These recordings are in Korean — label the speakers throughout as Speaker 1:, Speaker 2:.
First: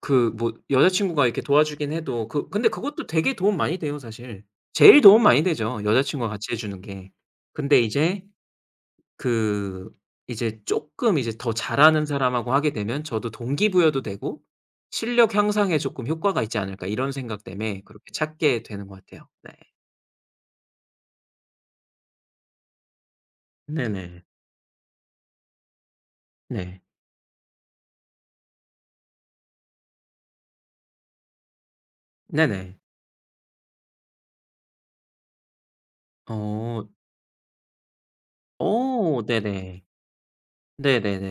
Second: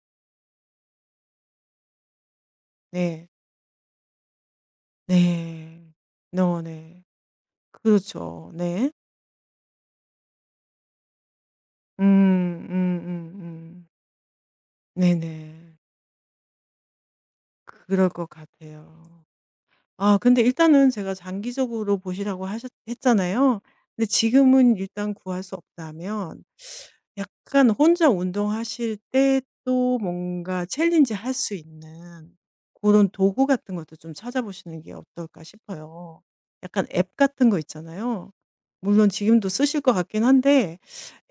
Speaker 1: 그 뭐 여자친구가 이렇게 도와주긴 해도 그 근데 그것도
Speaker 2: 네.
Speaker 1: 되게 도움 많이 돼요, 사실. 제일 도움 많이 되죠,
Speaker 2: 네.
Speaker 1: 여자친구가 같이 해
Speaker 2: 어
Speaker 1: 주는
Speaker 2: 네.
Speaker 1: 게. 근데 이제
Speaker 2: 그렇죠. 네.
Speaker 1: 그 이제 쪼끔 이제 더
Speaker 2: 음
Speaker 1: 잘하는 사람하고
Speaker 2: 음
Speaker 1: 하게 되면
Speaker 2: 음
Speaker 1: 저도
Speaker 2: 음 음
Speaker 1: 동기부여도 되고 실력
Speaker 2: 네네.
Speaker 1: 향상에 쪼끔 효과가 있지 않을까 이런 생각 때문에
Speaker 2: 그럴
Speaker 1: 그렇게
Speaker 2: 것
Speaker 1: 찾게 되는 것
Speaker 2: 같아요.
Speaker 1: 같아요. 네.
Speaker 2: 아 근데 일단은 제가 장기적으로 보시라고 하셨 했잖아요. 근데
Speaker 1: 네네.
Speaker 2: 지금은 일단 구할 수 없다면
Speaker 1: 네.
Speaker 2: 약간 혼자 운동하실 때 또 뭔가 챌린지 할 수 있는
Speaker 1: 네네.
Speaker 2: 고런 도구 같은 것도 좀 찾아보시는 게 어떨까 싶어요.
Speaker 1: 어.
Speaker 2: 약간 앱 같은 거 있잖아요. 물론
Speaker 1: 어
Speaker 2: 지금도 쓰실
Speaker 1: 네네.
Speaker 2: 것 같긴 한데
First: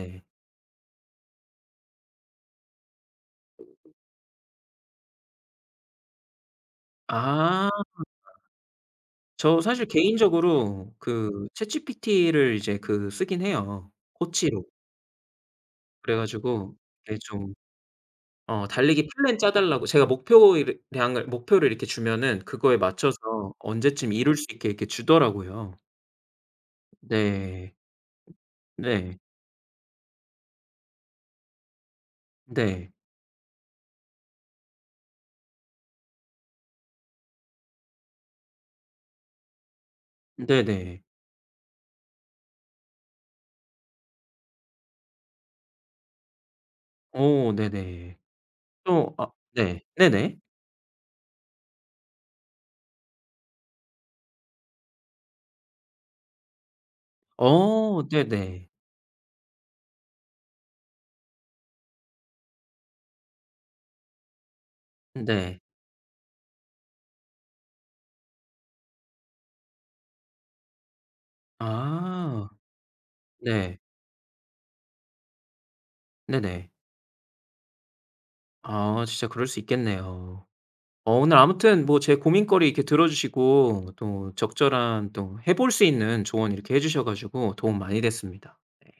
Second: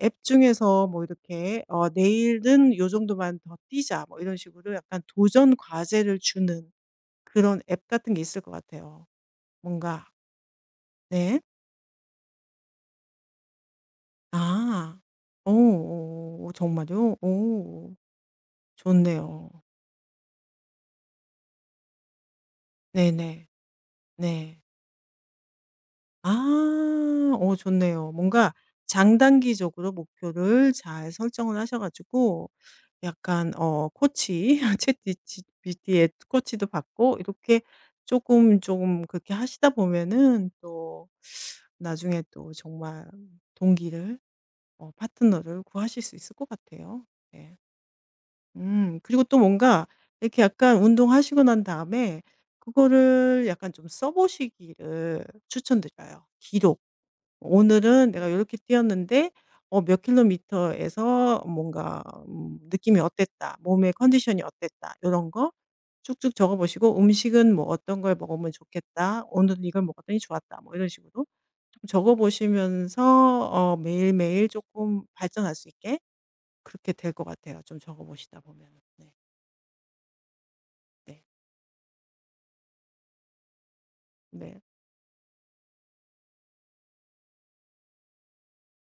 Speaker 2: 앱 중에서 뭐 이렇게 "어 내일은 요 정도만 더 뛰자." 뭐 이런 식으로 약간 도전 과제를 주는 그런
Speaker 1: 아.
Speaker 2: 앱 같은 게 있을 것 같아요.
Speaker 1: 저 사실
Speaker 2: 뭔가
Speaker 1: 개인적으로
Speaker 2: 네.
Speaker 1: 그 ChatGPT를 이제 그 쓰긴 해요, 코치로.
Speaker 2: 아. 어
Speaker 1: 그래
Speaker 2: 어 어
Speaker 1: 가지고 네
Speaker 2: 정말요?
Speaker 1: 좀
Speaker 2: 오.
Speaker 1: 어 달리기 플랜
Speaker 2: 좋네요.
Speaker 1: 짜 달라고 제가 목표 이렇 량을 목표를 이렇게 주면은 그거에 맞춰서
Speaker 2: 네네.
Speaker 1: 언제쯤 이룰 수
Speaker 2: 네.
Speaker 1: 있게 이렇게 주더라고요.
Speaker 2: 아. 어
Speaker 1: 네.
Speaker 2: 좋네요. 뭔가
Speaker 1: 네.
Speaker 2: 장단기적으로 목표를 잘 설정을 하셔 가지고
Speaker 1: 네.
Speaker 2: 약간 어 코치 이런 챗 비치 GPT의 코치도 받고 이렇게 쪼금, 쪼금 그렇게 하시다 보면은
Speaker 1: 네네.
Speaker 2: 또 나중에 또 정말 동기를 어 파트너를 구하실 수 있을 것 같아요.
Speaker 1: 오
Speaker 2: 예.
Speaker 1: 네네.
Speaker 2: 음
Speaker 1: 또
Speaker 2: 그리고
Speaker 1: 아
Speaker 2: 또
Speaker 1: 네.
Speaker 2: 뭔가
Speaker 1: 네네.
Speaker 2: 이렇게 약간 운동하시고 난 다음에 그거를 약간 좀 써보시기를 추천드려요. 기록.
Speaker 1: 어
Speaker 2: '오늘은 내가 요렇게
Speaker 1: 네네.
Speaker 2: 뛰었는데 어 몇 킬로미터에서 뭔가 음 느낌이 어땠다. 몸의 컨디션이 어땠다.' 요런 거
Speaker 1: 네.
Speaker 2: 쭉쭉 적어 보시고 '음식은 뭐 어떤 걸 먹으면 좋겠다. 오늘은 이걸 먹었더니 좋았다.' 뭐 이런 식으로 좀
Speaker 1: 아.
Speaker 2: 적어보시면서 어
Speaker 1: 네.
Speaker 2: 매일매일 쪼끔 발전할 수 있게
Speaker 1: 네네.
Speaker 2: 그렇게 될 것 같아요, 좀 적어 보시다 보면은.
Speaker 1: 아
Speaker 2: 네.
Speaker 1: 진짜 그럴 수 있겠네요. 어
Speaker 2: 네.
Speaker 1: 오늘 아무튼 뭐 제 고민거리 이렇게 들어주시고 또
Speaker 2: 네.
Speaker 1: 적절한 또 해 볼 수 있는 조언 이렇게 해 주셔 가지고 도움 많이 됐습니다. 네.